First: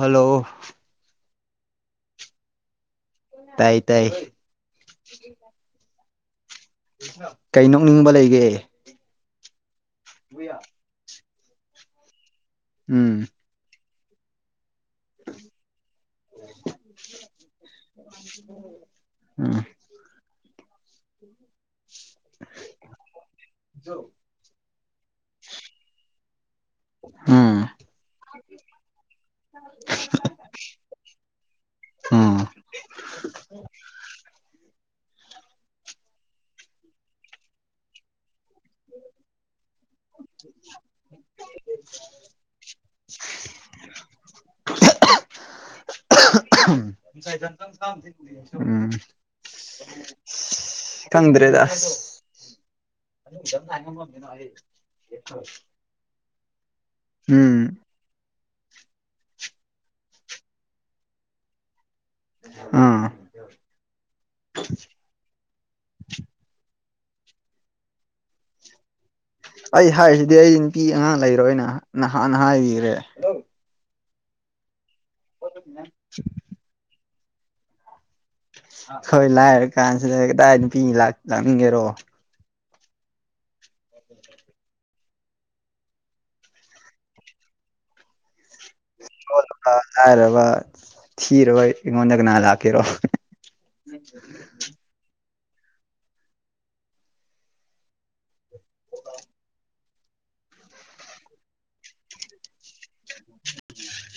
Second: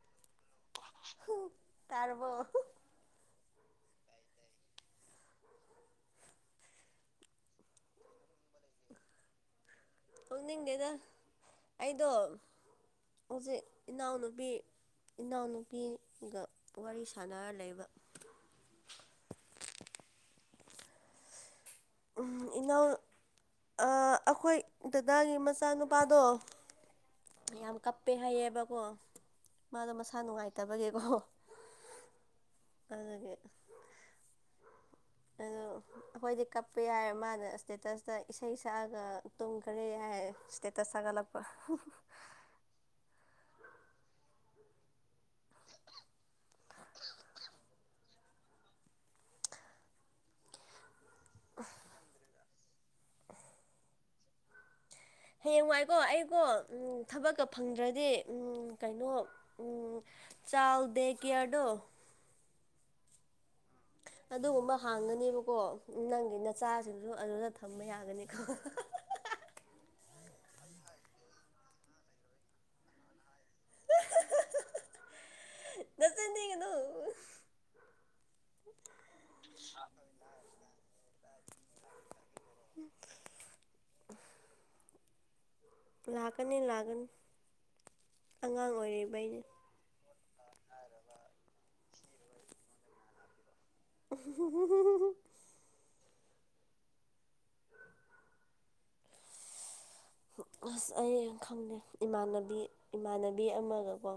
Hello ꯇꯥꯔꯕꯣ ꯇꯥꯏ ꯇꯥꯏ ꯀꯩ ꯅꯣꯛꯅꯤꯡꯕ ꯂꯩꯒꯦ ꯊꯣꯛꯪꯅꯤꯡꯗꯦꯗ ꯑꯩꯗꯣ ꯎꯝ ꯍꯧꯖꯤꯛ ꯏꯅꯥꯎꯅꯨꯄꯤ ꯏꯅꯥꯎꯅꯨꯄꯤꯒ ꯋꯥꯔꯤ ꯁꯥꯟꯅꯔ ꯂꯩꯕ ꯑꯥ ꯎꯝ ꯎꯝ ꯏꯩꯅꯎ ꯑꯩꯈꯣꯏ ꯗꯗꯥꯒꯤ ꯃꯆꯥꯅꯨꯄꯥꯗꯣ ꯎꯝ ꯌꯥꯝ ꯀꯞꯄꯦ ꯍꯥꯏꯩꯌꯦꯕꯀꯣ ꯃꯥꯗꯣ ꯃꯁꯥ ꯅꯨꯡꯉꯥꯏꯇꯕꯒꯤꯦꯀꯣ ꯎꯝ ꯑꯗꯨꯗꯒꯤ ꯑꯗꯨ ꯑꯩꯈꯣꯏꯗꯤ ꯀꯞꯄ ꯌꯥꯏ ꯃꯥꯅ ꯏꯁꯇꯦꯇꯁꯇ ꯏꯁꯩ ꯁꯛꯑꯒ ꯇꯨꯝꯈꯔꯦ ꯍꯥꯏ ꯏꯁꯇꯦꯇꯁ ꯁꯥꯒꯠꯂꯄ [inaudible] [unintelligible] ꯎꯝ ꯈꯪꯗ꯭ꯔꯦꯗ ꯑ ꯍꯨꯁꯔꯗ ꯍꯥꯏꯉꯝꯃꯤꯅꯣꯦ ꯍꯌꯦꯡ ꯋꯥꯏꯀꯣ ꯑꯩꯀꯣ ꯊꯕꯛꯀ ꯎꯝ ꯐꯪꯗ꯭ꯔꯗꯤ ꯀꯩꯅꯣ ꯆꯥ ꯗꯦ ꯀꯦꯌꯔꯗꯣ ꯑꯥ ꯑꯗꯨꯒꯨꯝꯕ ꯍꯥꯡꯒꯅꯦꯕꯀꯣ ꯅꯪꯒꯤ ꯅꯆꯥꯁꯤꯅ ꯑꯗꯨ ꯑꯗꯨꯗ ꯊꯝꯕ ꯌꯥꯒꯅꯤ ꯈꯣ ꯑꯩ ꯍꯥꯏꯔꯤꯁꯤꯗꯤ ꯑꯩ ꯅꯨꯄꯤ ꯑꯉꯥꯡ ꯂꯩꯔꯣꯏꯅ ꯅꯍꯥꯟꯅ ꯍꯥꯏꯕꯤꯈ꯭ꯔꯦ ꯑꯗꯨꯅꯦ ꯅꯆꯤꯟꯊꯤꯒꯅꯨ ꯍꯣꯏ ꯂꯥꯏꯔ ꯀꯥꯟꯁꯤꯗ ꯀꯗꯥꯏ ꯅꯨꯄꯤ ꯆꯪꯒꯦꯔꯣ [unintelligible] ꯂꯥꯛꯀꯅꯤ ꯂꯥꯛꯀꯅꯤ ꯑꯉꯥꯡ ꯑꯣꯏꯔꯤ ꯣꯂꯕ ꯂꯥꯏꯔꯕ ꯊꯤꯔꯕ ꯑꯩꯉꯣꯟꯗ ꯀꯅꯥꯍ ꯂꯥꯛꯀꯦꯔꯣ ꯑ ꯑꯁ ꯑꯩ ꯈꯪꯅꯦ ꯏꯃꯥꯟꯅꯕꯤ ꯏꯃꯥꯟꯅꯕꯤ ꯑꯃꯒꯀꯣ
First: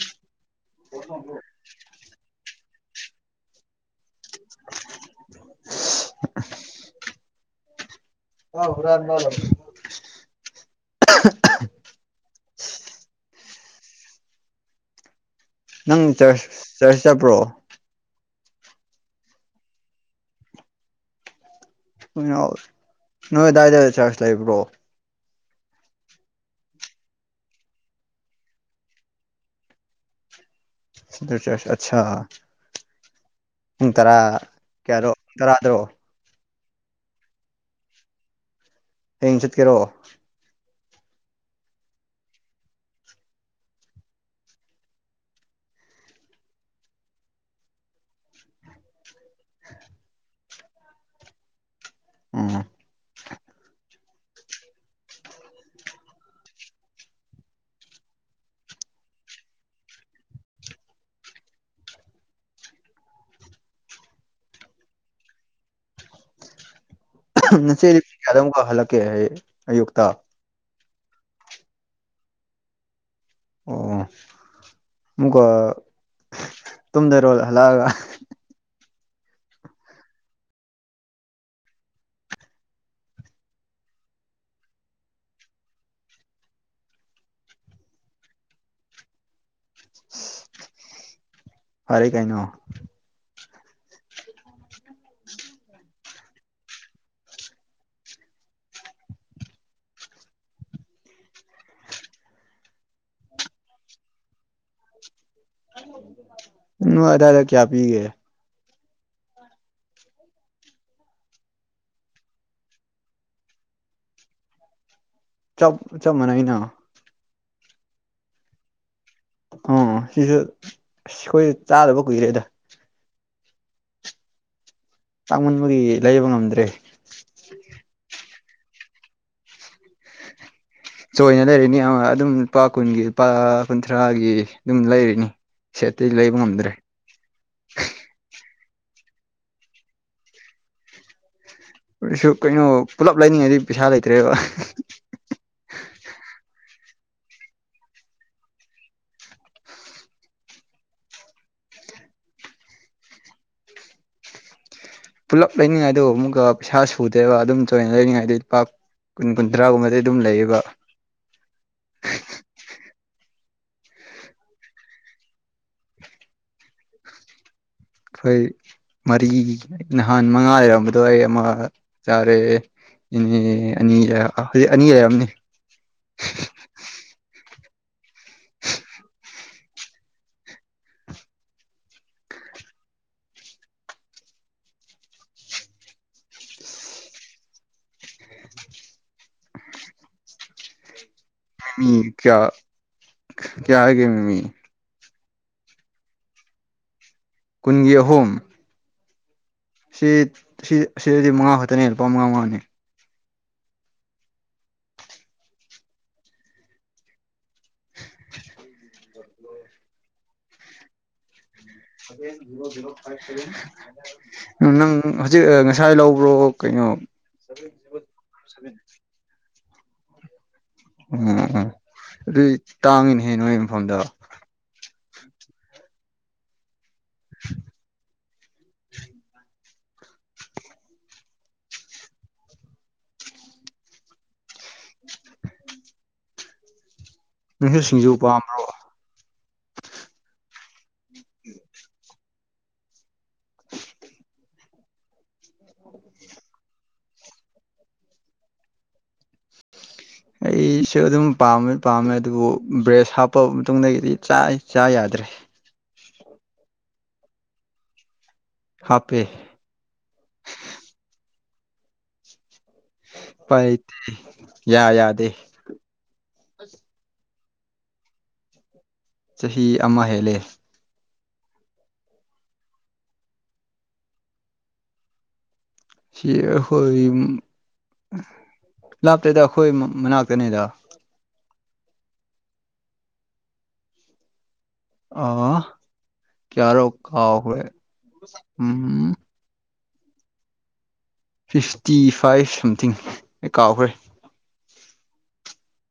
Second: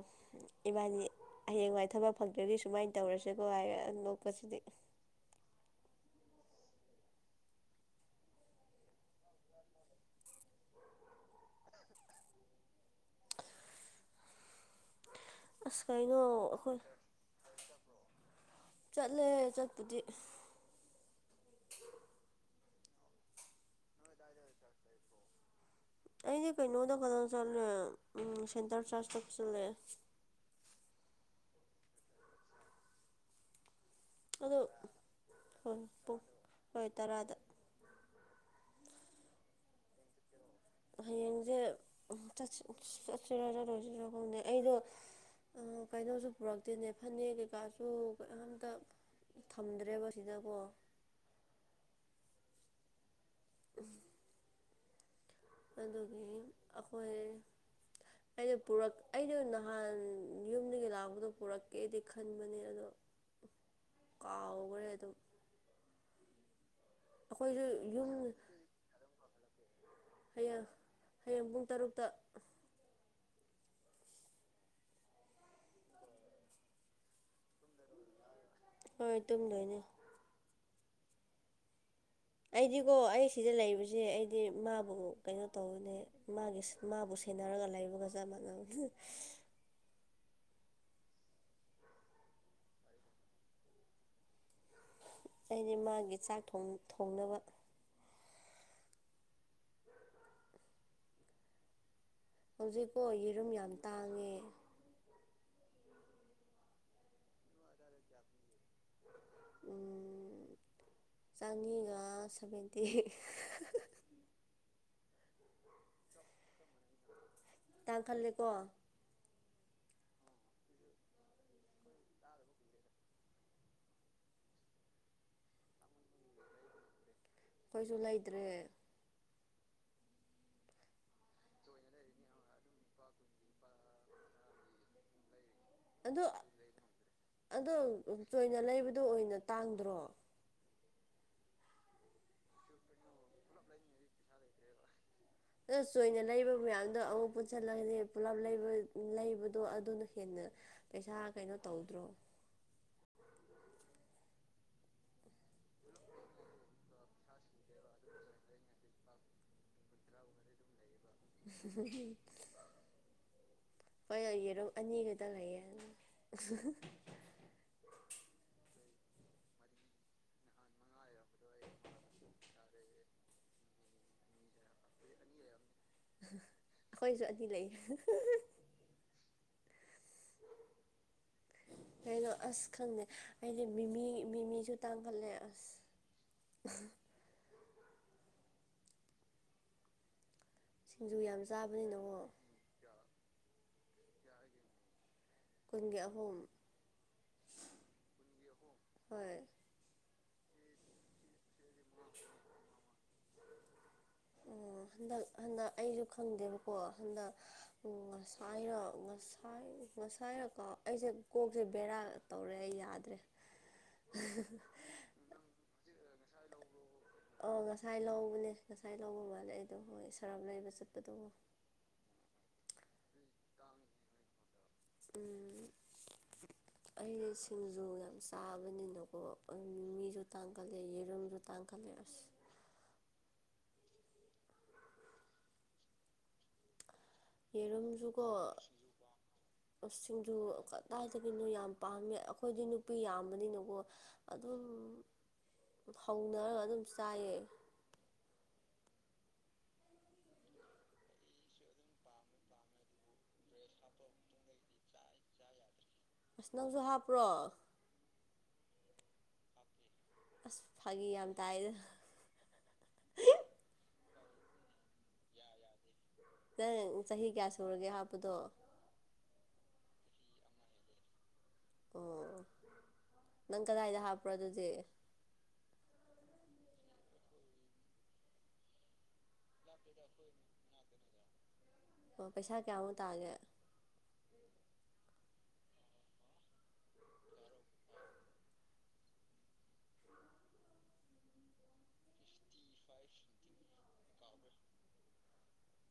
ꯏꯕꯥꯅꯤ ꯍꯌꯦꯡꯋꯥꯏ ꯊꯕꯛ ꯐꯪꯗꯒꯤ ꯁꯨꯃꯥꯏꯅ ꯇꯧꯔꯁꯦꯀꯣ ꯍꯥꯏꯔꯦ ꯅꯣꯛꯄꯁꯤꯗꯤ ꯑꯥꯎ ꯔ [unintelligible] ꯑꯁ ꯅꯪ ꯀꯩꯅꯣ ꯆꯔꯆ ꯑꯩꯈꯣꯏ ꯆꯔꯆ ꯆꯠꯄ꯭ꯔꯣ ꯆꯠꯂꯦ ꯆꯠꯄꯗꯤ ꯅꯗꯥꯏꯗꯗ ꯆꯁ ꯂꯩꯕ꯭ꯔꯣ ꯑꯩꯗꯤ ꯀꯩꯅꯣꯗ ꯈꯛꯇꯪ ꯆꯠꯂꯦ ꯎ ꯁꯦꯟꯇꯔ ꯆꯔꯖꯇ ꯆꯠꯂꯦ ꯆ ꯑꯆꯥꯥ ꯄꯨꯡ ꯇꯔꯥ ꯑꯗꯣ ꯀꯌꯥꯗꯣ ꯍꯣꯏ ꯇꯔꯥꯗꯔꯛꯑꯣ ꯄꯨꯡ ꯍꯣꯏ ꯇꯔꯥꯗ ꯍꯌꯦꯡ ꯆꯠꯀꯦꯔꯛꯑꯣ ꯍꯌꯦꯡꯁꯦ ꯆꯠꯁꯤꯔꯔ ꯂꯣꯏꯁꯤꯔꯣ ꯈꯪꯗꯦ ꯑꯩꯗꯣ ꯀꯩꯅꯣꯁꯨ ꯄꯨꯔꯛꯇꯦꯅꯦ ꯐꯅꯦꯛ ꯀꯩꯀꯥꯁꯨ ꯀꯝꯇ ꯊꯝꯗ꯭ꯔꯦꯕ ꯁꯤꯗꯀꯣ ꯎꯝ ꯑꯗꯨꯒꯤ ꯑꯩꯈꯣꯏ ꯑꯩꯗꯣꯛ ꯑꯩꯗ ꯅꯍꯥꯟ ꯌꯨꯝꯗꯒꯤ ꯂꯥꯛꯄꯗꯣ ꯄꯨꯔꯛꯀꯦꯗꯤ ꯈꯟꯕꯅꯦ ꯑꯗꯣ [inaudible] ꯀꯥꯎꯈ꯭ꯔꯦ ꯑꯗꯨꯝ [unintelligible] ꯑꯩꯈꯣꯏꯁꯨ ꯉꯁꯤ ꯑꯗꯤ ꯌꯨꯝ ꯄ ꯀꯌꯥꯗ ꯑꯃꯨꯛꯀ ꯍꯜꯂꯛꯀꯦ ꯑꯩ ꯑꯌꯨꯛꯇ ꯍꯌꯦꯡ ꯍꯌꯦꯡ ꯄꯨꯡ ꯇꯔꯨꯛꯇ ꯑꯣ ꯏꯀ ꯇꯨꯝꯗꯔꯣ ꯍꯜꯂꯛꯑꯒ ꯍꯣꯏ ꯇꯨꯝꯗꯣꯏꯅꯦ ꯑꯩꯗꯤꯀꯣ ꯑꯩ ꯁꯤꯗ ꯂꯩꯕꯁꯦ ꯑꯩꯗꯤ ꯃꯥꯕꯨ ꯀꯩꯅꯣ ꯇꯧꯕꯅꯦ ꯃꯥꯒꯤꯁ ꯃꯥꯕꯨꯁ ꯊꯦꯟꯅꯔꯒ ꯂꯩꯕꯒ ꯆ ꯃꯟꯅꯕꯅꯦ [unintelligible] ꯐꯔꯦ ꯀꯩꯅꯣ ꯑꯩꯗꯤ ꯃꯥꯒꯤ ꯆꯥꯛ ꯊꯣꯡ ꯊꯣꯡꯅꯕ ꯍꯧꯖꯤꯛꯄꯣ ꯌꯦꯔꯨꯝ ꯌꯥꯝ ꯇꯥꯡꯉꯦ ꯅꯣꯏ ꯑꯗꯥꯥꯏꯗ ꯀꯌꯥ ꯄꯤꯒꯦ [unintelligible] ꯆꯅꯤꯒ ꯁꯚꯦꯟꯇꯤ ꯆꯞ ꯆꯞ ꯃꯥꯟꯅꯩꯅ ꯇꯥꯡꯈꯠꯂꯦꯀꯣ ꯑꯣ ꯁꯤꯁꯨ ꯑꯁ ꯑꯩꯈꯣꯏꯁꯨ ꯆꯥꯗꯕ ꯀꯨꯏꯔꯦꯗ ꯇꯥꯡꯃꯟꯕꯒꯤ ꯂꯩꯕ ꯉꯝꯗ꯭ꯔꯦ ꯑꯩꯈꯣꯏꯁꯨ ꯂꯩꯗꯔꯦ ꯆꯣꯏꯅ ꯂꯩꯔꯤꯅꯤ ꯑꯗꯨꯝ ꯂꯨꯄꯥ ꯀꯨꯟꯒꯤ ꯂꯨꯄꯥ ꯀꯨꯟꯊ꯭ꯔꯥꯒꯤ ꯑꯗꯨꯝ ꯂꯩꯔꯤꯅꯤ ꯁꯦꯠꯇꯤ ꯑꯗꯣ ꯂꯩꯕ ꯉꯝꯗ꯭ꯔꯦ ꯑꯗꯣ ꯆꯣꯏꯅ ꯂꯩꯕꯗꯣ ꯑꯣꯏꯅ ꯇꯥꯡꯗ꯭ꯔꯣ ꯀꯁꯨ ꯀꯩꯅꯣ ꯄꯨꯜꯂꯞ ꯂꯩꯅꯤꯡꯉꯩꯗꯤ ꯄꯩꯁꯥ ꯂꯩꯇ꯭ꯔꯦꯕ ꯑ ꯆꯣꯏꯅ ꯂꯩꯕ ꯃꯌꯥꯝꯗꯣ ꯑꯃꯨꯛ ꯄꯨꯟꯁꯤꯜꯂꯗꯤ ꯄꯨꯂꯞ ꯂꯩꯕꯗꯣ ꯑꯗꯨꯅ ꯍꯦꯟꯅꯩ ꯄꯩꯁꯥ ꯀꯩꯅꯣ ꯇꯧꯗ꯭ꯔꯣ [unintelligible] ꯄꯨꯜꯂꯞ ꯂꯩꯅꯤꯡꯉꯥꯏꯗꯨ ꯑꯃꯨꯛꯀ ꯄꯩꯁꯥ ꯁꯨꯗꯦꯕ ꯑꯗꯨꯝ ꯆꯣꯏꯅ ꯂꯩꯅꯤꯡꯉꯥꯏꯗꯤ ꯂꯨꯄ ꯀꯨꯟ ꯀꯨꯟꯊ꯭ꯔꯥꯒꯨꯝꯕꯗ ꯑꯗꯨꯝ ꯂꯩꯌꯦꯕ [unintelligible] ꯍꯣꯏ ꯌ ꯌꯦꯔꯨꯝ ꯑꯅꯤ ꯈꯛꯇꯪ ꯂꯩꯌꯦ ꯑꯩꯈꯣꯏ ꯃꯔꯤ ꯅꯍꯥꯟ ꯃꯉꯥ ꯂꯩꯔꯝꯕꯗꯣ ꯑꯩ ꯑꯃ ꯆꯥꯔꯦ ꯏꯅꯦ ꯑꯅꯤꯔ ꯑ ꯍꯧꯖꯤ ꯑꯅꯤ ꯂꯩꯔꯝꯅꯤ ꯑꯩꯈꯣꯏꯁꯨ ꯑꯅꯤ ꯂꯩ [inaudible] ꯀꯩꯅꯣ ꯑꯁ ꯈꯪꯗꯦ ꯑꯩꯗꯤ ꯃꯤꯃꯤ ꯃꯤꯃꯤꯁꯨ ꯇꯥꯡꯈꯠꯂꯦ ꯑꯁ [unintelligible] ꯁꯤꯡꯖꯨ ꯌꯥꯝ ꯃꯤꯃꯤ ꯆꯥꯕꯅꯤꯅꯀꯣ ꯀꯌꯥ ꯀꯌꯥ ꯂꯩꯒꯦ ꯃꯤꯃꯤ ꯀꯡꯒꯤꯦꯠ ꯑꯍꯨꯝꯨꯝ ꯀꯨꯟꯒꯤ ꯑꯍꯨꯝ ꯍꯣꯏ ꯁꯤ ꯁꯤꯗꯗꯤ ꯃꯉꯥ ꯈꯛꯇꯅꯦ ꯂꯨꯄꯥ ꯃꯉꯥ ꯃꯉꯥꯅꯦ ꯑꯣ ꯍꯟꯗꯛ ꯍꯟꯗꯛ ꯑꯩꯁꯨ ꯈꯪꯗꯦꯕꯀꯣ ꯍꯟꯗꯛ ꯉꯁꯥꯏꯔ ꯉꯁꯥꯏ ꯉꯁꯥꯏꯔꯀꯣ ꯑꯩꯁꯦ ꯀꯣꯛ ꯎ ꯅꯪ ꯍꯧꯖꯤꯛ ꯉꯁꯥꯏ ꯂꯧꯕ ꯄꯔꯣ ꯀꯩꯅꯣ ꯑꯣ ꯉꯁꯥꯏ ꯂꯧꯕꯅꯦ ꯉꯁꯥꯏ ꯂꯧꯕ ꯃꯥꯂꯦ ꯑꯩꯗꯣ ꯍꯣꯏ ꯁꯔꯞ ꯂꯩꯕꯁ ꯎꯝ ꯎꯝ ꯑꯗꯨ ꯇꯥꯡꯉꯤꯅꯦꯍꯦ ꯅꯣꯏꯣꯏ ꯃꯨꯝꯐꯝꯗ ꯎꯝ ꯑꯩꯗꯤ ꯁꯤꯡꯖꯨ ꯌꯥꯝ ꯆꯥꯕꯅꯤꯅꯀꯣ ꯃꯤꯁꯨ ꯇꯥꯡꯈꯠꯂꯦ ꯌꯦꯔꯝꯁꯨ ꯇꯥꯡꯈꯠꯂꯦ ꯑꯁ ꯄꯪꯁꯨ ꯁꯤꯡꯖꯨ ꯌꯦꯔꯨꯝꯁꯨꯀꯣ ꯄꯥꯝꯕ꯭ꯔꯣ ꯁꯤꯡꯖꯨ ꯀꯗꯥꯏꯗꯒꯤꯅꯣ ꯌꯥꯝ ꯄꯥꯝꯃꯦ ꯑꯩꯈꯣꯏꯗꯤ ꯅꯨꯄꯤ ꯌꯥꯝꯕꯅꯤꯅꯀꯣ ꯑꯗꯨꯝ ꯍꯧꯅꯔꯒ ꯑꯗꯨꯝ ꯆꯥꯏꯌꯦ ꯑꯩꯁꯨ ꯑꯗꯨꯝ ꯄꯥꯝꯃꯦ ꯄꯥꯝꯃꯦ ꯑꯗꯨꯕꯨ ꯕ꯭ꯔꯦꯁ ꯍꯥꯞꯄ ꯃꯇꯨꯡꯗꯒꯤꯗꯤ ꯆ ꯆꯥ ꯌꯥꯗꯦ ꯦ ꯑꯁ ꯅꯪꯁꯨ ꯍꯥꯞꯄ꯭ꯔꯣ ꯍꯥꯄꯦ ꯑꯁ ꯐꯥꯒꯤ ꯌꯥꯝ ꯇꯥꯏꯗ ꯎꯄꯥꯏ ꯂꯩꯇꯦ ꯌꯥ ꯌꯥꯗꯦ ꯅꯪ ꯆꯍꯤ ꯀꯌꯥ ꯁꯨꯔꯒꯦ ꯍꯥꯞꯄꯗꯣ ꯆꯍꯤ ꯑꯃ ꯍꯦꯜꯂꯦ ꯑꯣ ꯅꯪ ꯀꯗꯥꯏꯗ ꯍꯥꯞꯄ꯭ꯔꯣ ꯑꯗꯨꯗꯤ ꯁꯤ ꯍꯣꯏ ꯂꯥꯞꯇꯦꯗ ꯑꯩꯈꯣꯏ ꯃꯅꯥꯛꯇꯅꯤꯗ ꯑꯣ ꯄꯩꯁꯥ ꯀꯌꯥꯃꯨꯛ ꯇꯥꯒꯦ ꯑꯥ ꯀꯔꯣ ꯀꯥꯎ ꯍ ꯎꯝ ꯐꯤꯐꯇꯤ ꯐꯥꯏꯚ ꯁꯝꯊꯤꯡ ꯑꯦ ꯀꯥꯎꯈ꯭ꯔꯦ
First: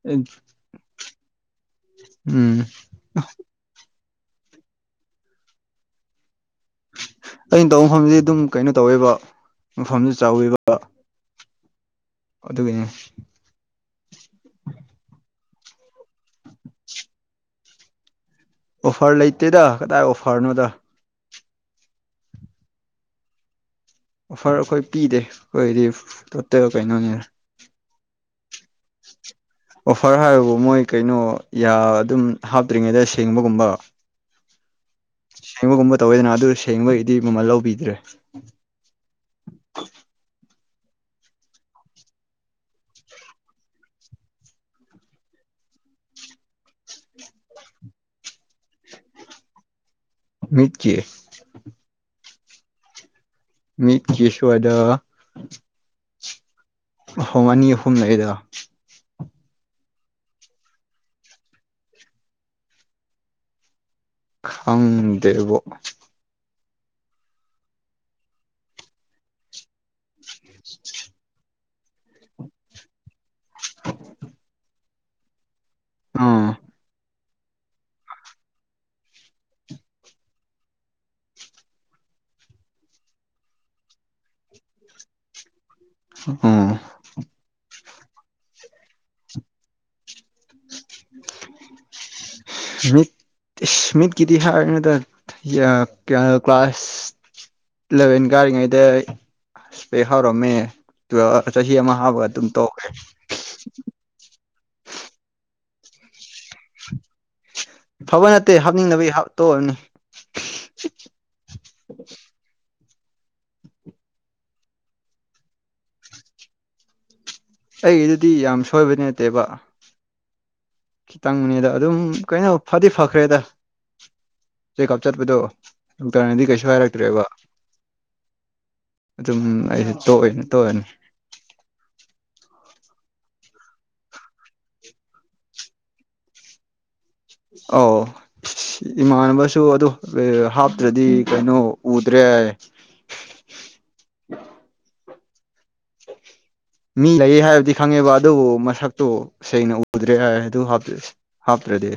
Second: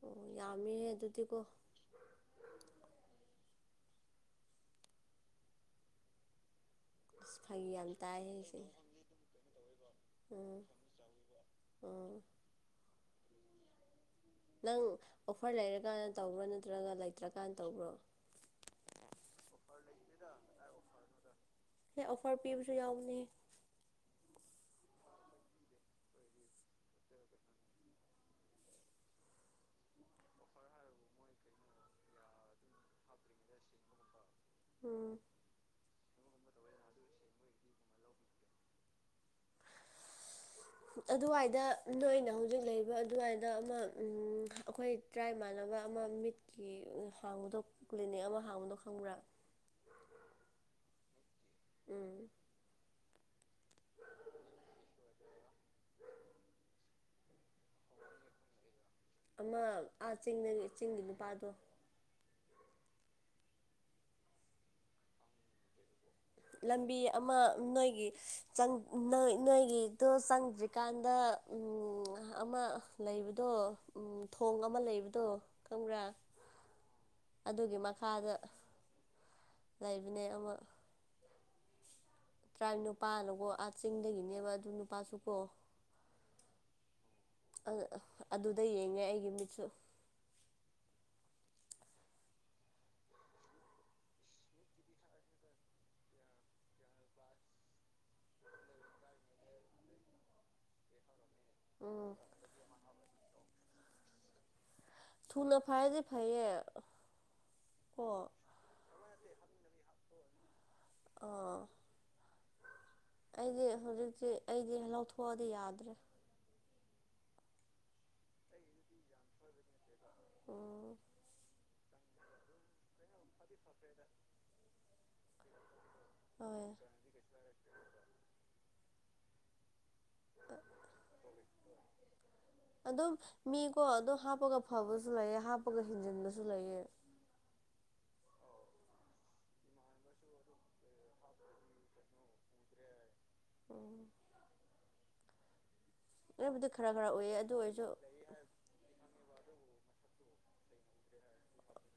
ꯑꯣ ꯎꯝ ꯌꯥꯝꯃꯤꯍꯦ ꯑꯗꯨꯗꯤꯀꯣ ꯑꯁ ꯐꯥꯒꯤ ꯑꯩꯅ ꯇꯧꯕ ꯌꯥꯝ ꯃꯐꯝꯗꯤ ꯇꯥꯏꯍꯦ ꯑꯗꯨꯝ ꯁꯤ ꯀꯩꯅꯣ ꯇꯧꯋꯦꯕ ꯃꯐꯝꯗꯨ ꯎꯝ ꯆꯥꯎꯋꯦꯕ ꯎꯝ ꯑꯗꯨꯅꯦꯅꯦ ꯅꯪ ꯑꯣꯐꯔ ꯂꯩꯔꯀꯥꯟꯗ ꯇꯧꯕ꯭ꯔꯣ ꯅꯠꯇ꯭ꯔꯒ ꯂꯩꯇ꯭ꯔꯀꯥꯟꯅ ꯇꯧꯕ꯭ꯔꯣ ꯑꯣꯐꯔ ꯂꯩꯇꯦꯗ ꯀꯗꯥꯏ ꯑꯣꯐꯔꯅꯣꯗ ꯍ ꯑꯣꯐꯔ ꯄꯤꯕꯁꯨ ꯌꯥꯎꯅꯤ ꯐꯔ ꯑꯩꯈꯣꯏ ꯄꯤꯗꯦ ꯑꯩꯈꯣꯏꯗꯤ ꯇꯣꯇꯦꯜ ꯀꯩꯅꯣꯅꯤꯅ [inaudible] ꯑꯣꯐꯔ ꯍꯥꯏꯕꯕꯨ ꯃꯣꯏ ꯀꯩꯅꯣ ꯑꯗꯨꯝ ꯍꯥꯞꯇ꯭ꯔꯤꯉꯩꯗ ꯁꯦꯡꯕꯒꯨꯝꯕ ꯎꯝ ꯁꯤꯃꯒꯨꯝ ꯇꯧꯋꯦꯗꯅ ꯑꯗꯨ ꯁꯦꯡꯕꯒꯤꯗꯤ ꯃꯃꯜ ꯂꯧꯕꯤꯗ꯭ꯔꯦ ꯑꯗꯨꯋꯥꯏꯗ ꯅꯣꯏꯅ ꯍꯧꯖꯤꯛ ꯂꯩꯔꯤꯕ ꯑꯗꯨꯋꯥꯏꯗ ꯑꯃ ꯑꯩꯈꯣꯏ ꯇꯔꯥꯃꯥꯟꯅꯕ ꯑꯃ ꯃꯤꯠꯀꯤ ꯍꯥꯡꯕꯗꯣ ꯀ꯭ꯂꯤꯅꯤꯛ ꯑꯃ ꯍꯥꯡꯕꯗꯣ ꯈꯪꯕ꯭ꯔꯥ ꯎꯃꯤꯀꯤ ꯎꯝ ꯃꯤ ꯀꯁꯨꯣ ꯍꯥꯏꯗ ꯃꯐꯝ ꯑꯅꯤ ꯑꯍꯨꯝ ꯂꯩꯗ ꯑꯃ ꯑꯥ ꯆ ꯆꯤꯡꯒꯤ ꯅꯨꯄꯥꯗꯣ ꯈꯪꯗꯦꯕꯣ ꯂꯝꯕꯤ ꯑꯃ ꯅꯣꯏꯒꯤ ꯅꯣꯏꯒꯤ ꯑꯣ ꯆꯪꯗ꯭ꯔꯤꯀꯥꯟꯗ ꯑꯃ ꯂꯩꯕ ꯑꯗꯣ ꯊꯣꯡ ꯑꯃ ꯂꯩꯕꯗꯣ ꯀꯪꯝꯕ꯭ꯔꯥ ꯑꯥ ꯑꯗꯨꯒꯤ ꯃꯈꯥꯗ ꯂꯩꯕꯅꯦ ꯑꯃ ꯇꯔꯥ ꯅꯨꯨꯄꯥꯅꯀꯣ ꯑꯥ ꯆꯤꯡꯗꯒꯤꯅꯦꯕ ꯑꯗꯨ ꯅꯨꯄꯥꯁꯨ ꯀꯣ ꯑ ꯑꯗꯨꯗ ꯌꯦꯡꯉꯦ ꯑꯩꯒꯤ ꯃꯤꯠꯁꯨ [inaudible] ꯃꯤꯠ ꯃꯤꯠꯀꯤꯗꯤ ꯍꯥꯏꯔꯤꯗ ꯀ꯭ꯂꯥꯁ ꯏꯂꯚꯦꯟ ꯀꯥꯔꯤꯉꯩꯗꯄꯦꯛ ꯍꯧꯥꯎꯔꯝꯃꯦ ꯇꯨꯋꯦꯜ ꯆꯍꯤ ꯑꯃ ꯎꯝ ꯍꯥꯞꯕꯒ ꯑꯗꯨꯝ ꯇꯧꯈꯦ ꯊꯨꯅ ꯐꯥꯏꯗꯤ ꯐꯩꯌꯦ ꯀꯣ ꯐꯕ ꯅꯠꯇꯦ ꯍꯥꯞꯅꯤꯡꯗꯅꯕꯒꯤ ꯍꯥꯞ ꯇꯣꯛꯔꯅꯤ ꯑꯥ ꯑꯩꯗꯤ ꯍꯧꯖꯤꯛꯇꯤ ꯑꯩꯗꯤ ꯂꯧꯊꯣꯛꯑꯗꯤ ꯌꯥꯗ꯭ꯔꯦ ꯑꯩ ꯑꯗꯨꯗꯤ ꯌꯥꯝ ꯁꯣꯏꯕꯗꯤ ꯅꯠꯇꯦꯕ ꯎꯝ ꯈꯤꯇꯪꯅꯤꯗ ꯑꯗꯨꯝ ꯀꯩꯅꯣ ꯐꯗꯤ ꯐꯈ꯭ꯔꯦꯗ ꯆ ꯀꯥꯞ ꯆꯠꯄꯗꯣ ꯅꯨꯡꯇꯔꯅꯤꯗꯤ ꯍꯣꯏ ꯀꯩꯁꯨ ꯍꯥꯏꯔꯛꯇ꯭ꯔꯦꯕ ꯑꯗꯨꯝ ꯑꯩꯁꯨ ꯇꯣꯛꯑꯣꯏꯅ ꯇꯣꯛꯑꯅꯤ ꯑꯗꯨꯝ ꯃꯤꯀꯣ ꯑꯗꯨꯝ ꯍꯥꯞꯄꯒ ꯐꯕꯁꯨ ꯂꯩꯑ ꯍꯥꯞꯄꯒ ꯍꯤꯡꯖꯤꯟꯕꯁꯨ ꯂꯩꯑ ꯑꯧ ꯏꯃꯥꯟꯅꯕꯁꯨ ꯑꯗꯨ ꯍꯥꯞꯇ꯭ꯔꯗꯤ ꯀꯩꯅꯣ ꯎꯗ꯭ꯔꯦ ꯌꯥ꯫ ꯎꯝ ꯑꯩꯕꯨꯗꯤ ꯈꯔ ꯈꯔ ꯃꯤ ꯎꯏꯌꯦ ꯂꯩ ꯑꯗꯨ ꯍꯥꯏꯕꯗꯤ ꯑꯣꯏꯔꯁꯨ ꯈꯪꯉꯦꯕ ꯑꯗꯨꯕꯨ ꯃꯁꯛꯇꯨ ꯁꯦꯡꯅ ꯎꯗ꯭ꯔꯦ ꯍꯥꯏ ꯑꯗꯨ ꯍꯥꯞꯇ꯭ꯔꯗꯤ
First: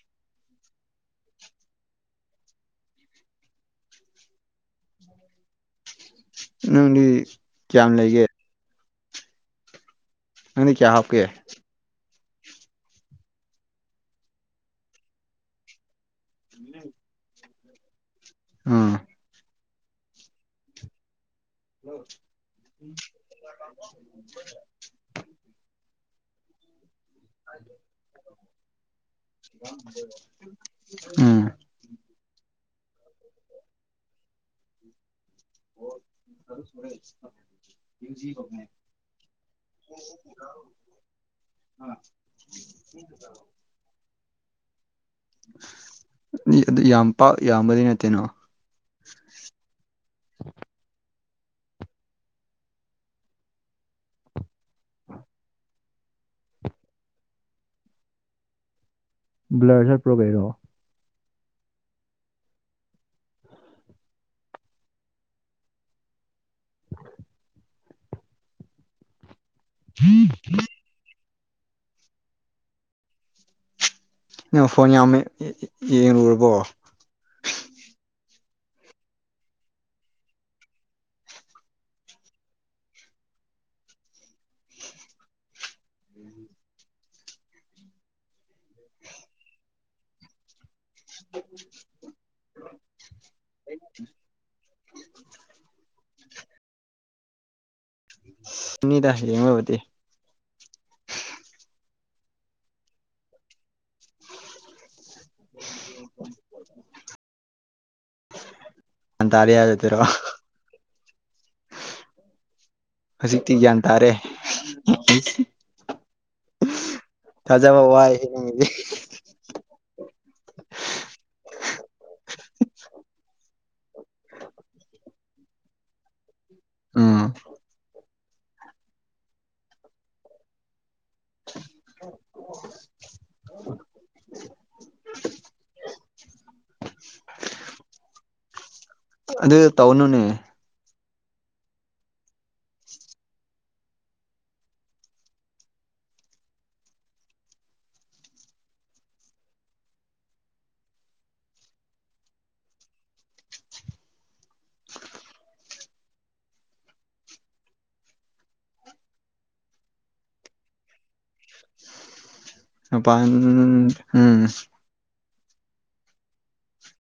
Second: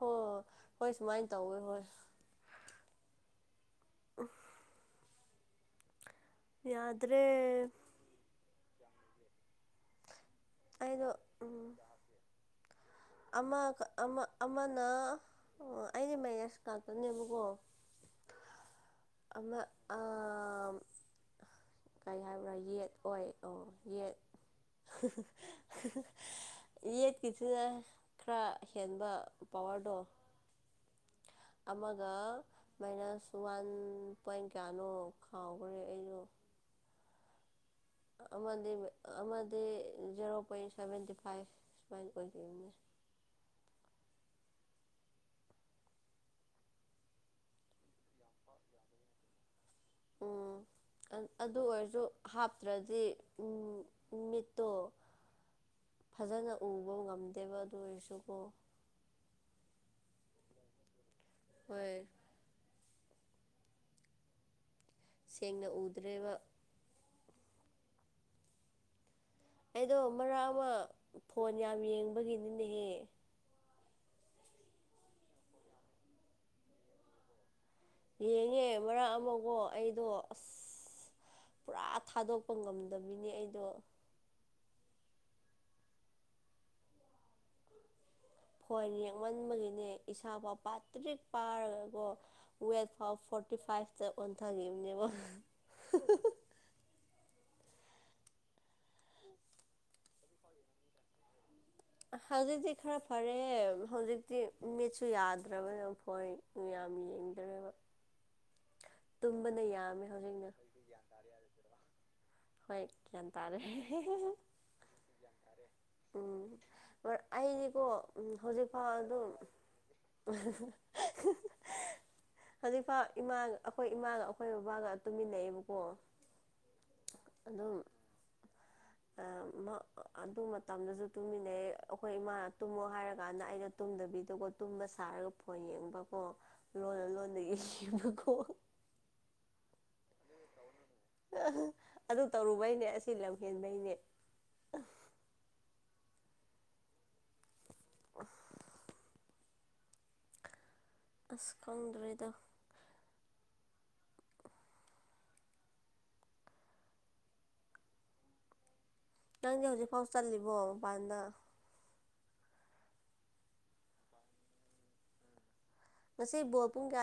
ꯍꯣꯏ ꯍꯣꯏ ꯁꯨꯃꯥꯏꯅ ꯇꯧꯋꯦ ꯍꯣꯏ ꯑ ꯅꯪꯗꯤ ꯀꯌꯥꯝ ꯂꯩꯒꯦ ꯑꯅꯤ ꯀꯌꯥ ꯍꯥꯐ ꯑꯩꯗꯣ ꯀ ꯎꯝ ꯑꯃꯅ ꯑꯩꯁ ꯃꯌꯥꯁ ꯀꯥꯛꯇꯣꯏꯅꯦꯕꯀꯣ ꯑꯥ ꯃ ꯑꯥ ꯀꯩ ꯍꯥꯏꯕ꯭ꯔꯥ ꯌꯦꯠ ꯑꯣꯏ ꯑꯣ ꯌꯦꯠ [inaudible] ꯌꯦꯠꯀꯤꯁꯤꯅ ꯈꯔ ꯍꯦꯟꯕ ꯄꯋꯥꯔꯗꯣ ꯎꯝ ꯑꯃꯒ [inaudible] ꯃꯥꯏꯅꯁ ꯋꯥꯟ ꯄꯣꯏꯟ ꯀꯌꯥꯅꯣ ꯈꯥꯎꯈ꯭ꯔꯦ ꯑꯩꯁꯨꯣ ꯑꯃꯗꯤ ꯖꯦꯔꯣ ꯄꯣꯏꯟ ꯁꯚꯦꯟꯇꯤ ꯐꯥꯏꯚ ꯁꯨꯃꯥꯏꯅ ꯑꯣꯏꯈꯤꯕꯅꯤ ꯣ ꯑꯗꯨ ꯌꯥꯝ ꯄ ꯌꯥꯝꯕꯗꯤ ꯅꯠꯇꯦꯅꯣ [inaudible] ꯎꯝ ꯑꯗꯨ ꯑꯣꯏꯔꯁꯨ ꯍꯥꯞꯇ꯭ꯔꯗꯤ ꯃꯤꯠꯇꯣ ꯐꯖꯅ ꯎꯕ ꯉꯝꯗꯦꯕ ꯑꯗꯨ ꯑꯣꯏꯔꯁꯨꯀꯣ ꯕ꯭ꯂꯔꯁꯔ ꯄ꯭ꯔꯣꯒꯔꯣ ꯍꯣꯏ ꯁꯦꯡꯅ ꯎꯗ꯭ꯔꯦꯕ [inaudible] ꯑꯩꯗꯣ ꯃꯔꯛ ꯑꯃ ꯐꯣꯟ ꯌꯥꯝ ꯌꯦꯡꯕꯒꯤꯅꯤꯅꯦꯍꯦ ꯐꯣꯟ ꯌꯥꯝꯃꯦ ꯌꯦꯡꯨꯔꯕꯣ ꯌꯦꯡꯉꯦ ꯃꯔꯛ ꯑꯃꯒꯣ ꯑꯩꯗꯣ ꯑꯁ ꯄꯨꯔꯥ ꯊꯥꯗꯣꯛꯄ ꯉꯝꯗꯕꯤꯅꯦ ꯑꯩꯗꯣ ꯎꯝ ꯐꯣꯏꯟ ꯌꯦꯛꯃꯟꯕꯒꯤꯅꯦ ꯏꯁꯥ ꯄꯄꯥꯠ ꯇ ꯄꯥꯔꯒꯀꯣ ꯐꯥꯎ ꯐꯣꯔꯇꯤ ꯐꯥꯏꯚꯇ ꯑꯣꯟꯊꯈꯤꯕꯅꯦꯕ ꯎ ꯁꯅꯤꯗꯁꯤꯃꯕꯗꯤ ꯍꯖꯤꯛꯇ ꯈꯔ ꯐꯔ ꯔꯦ ꯍꯧꯖꯤ ꯃꯤꯆ ꯁꯨ ꯌꯥꯗ꯭ꯔꯕꯅ ꯐꯣꯏ ꯌꯥꯝ ꯌꯦꯡꯗ꯭ꯔꯦꯕ ꯒ꯭ꯌꯥꯟ ꯇꯥꯔꯦ ꯇꯨꯝꯕꯅ ꯌꯥꯝꯃꯦ ꯍꯥꯏꯕꯗꯨꯔꯣ ꯍꯧꯖꯤꯛꯅ ꯍꯣꯏ ꯍꯧꯖꯤꯛꯇꯤ ꯇꯥꯔꯦ ꯒ꯭ꯌꯥꯟ ꯇꯥꯔꯦ ꯎꯝ ꯊꯥꯖꯕ ꯑꯩꯗꯤꯀꯣ ꯋꯥꯏ ꯅꯪꯒꯤꯗꯤ ꯍꯧꯖꯤꯛ ꯐꯥꯎ ꯑꯗꯨ [unintelligible] ꯍꯥꯏꯗꯤ ꯏꯃꯥ ꯑꯩꯈꯣꯏ ꯏꯃꯥꯒ ꯑꯩꯈꯣꯏ ꯕꯕꯥꯒ ꯇꯨꯃꯤꯟꯅꯩꯌꯦꯕꯀꯣ ꯎꯝ ꯑꯗꯨꯝ ꯑꯗꯨ ꯃꯇꯝꯗꯁꯨ ꯇꯨꯃꯤꯟꯅ ꯑꯗꯩ ꯑꯩꯈꯣꯏ ꯏꯃꯥꯅ ꯇꯨꯝꯃꯣ ꯍꯥꯏꯔꯀꯥꯟꯗ ꯑꯩꯅ ꯇꯨꯝꯗꯕꯤꯗꯀꯣ ꯇꯨꯝꯕ ꯁꯥꯔꯒ ꯐꯣꯟ ꯌꯦꯡꯕꯀꯣ ꯂꯣꯟꯅ ꯂꯣꯟꯗꯒꯤ ꯁꯦꯝꯕ ꯈꯣꯡ ꯑꯗꯨꯗ ꯇ ꯑꯗꯨ ꯇꯧꯔꯨꯕꯩꯅꯦ ꯑꯁꯤ ꯂꯝ ꯍꯦꯟꯕꯩꯅꯦ [unintelligible] ꯑꯁꯀꯣꯡꯗꯨꯔꯦꯗ ꯅꯪꯗꯤ ꯍꯧꯖꯤꯛ ꯐꯥꯎ ꯆꯠꯂꯤꯕꯣ ꯃꯄꯥꯟꯗ ꯑ ꯎꯝ ꯃꯁꯤꯁꯕꯣꯄꯨꯡ ꯀꯌꯥ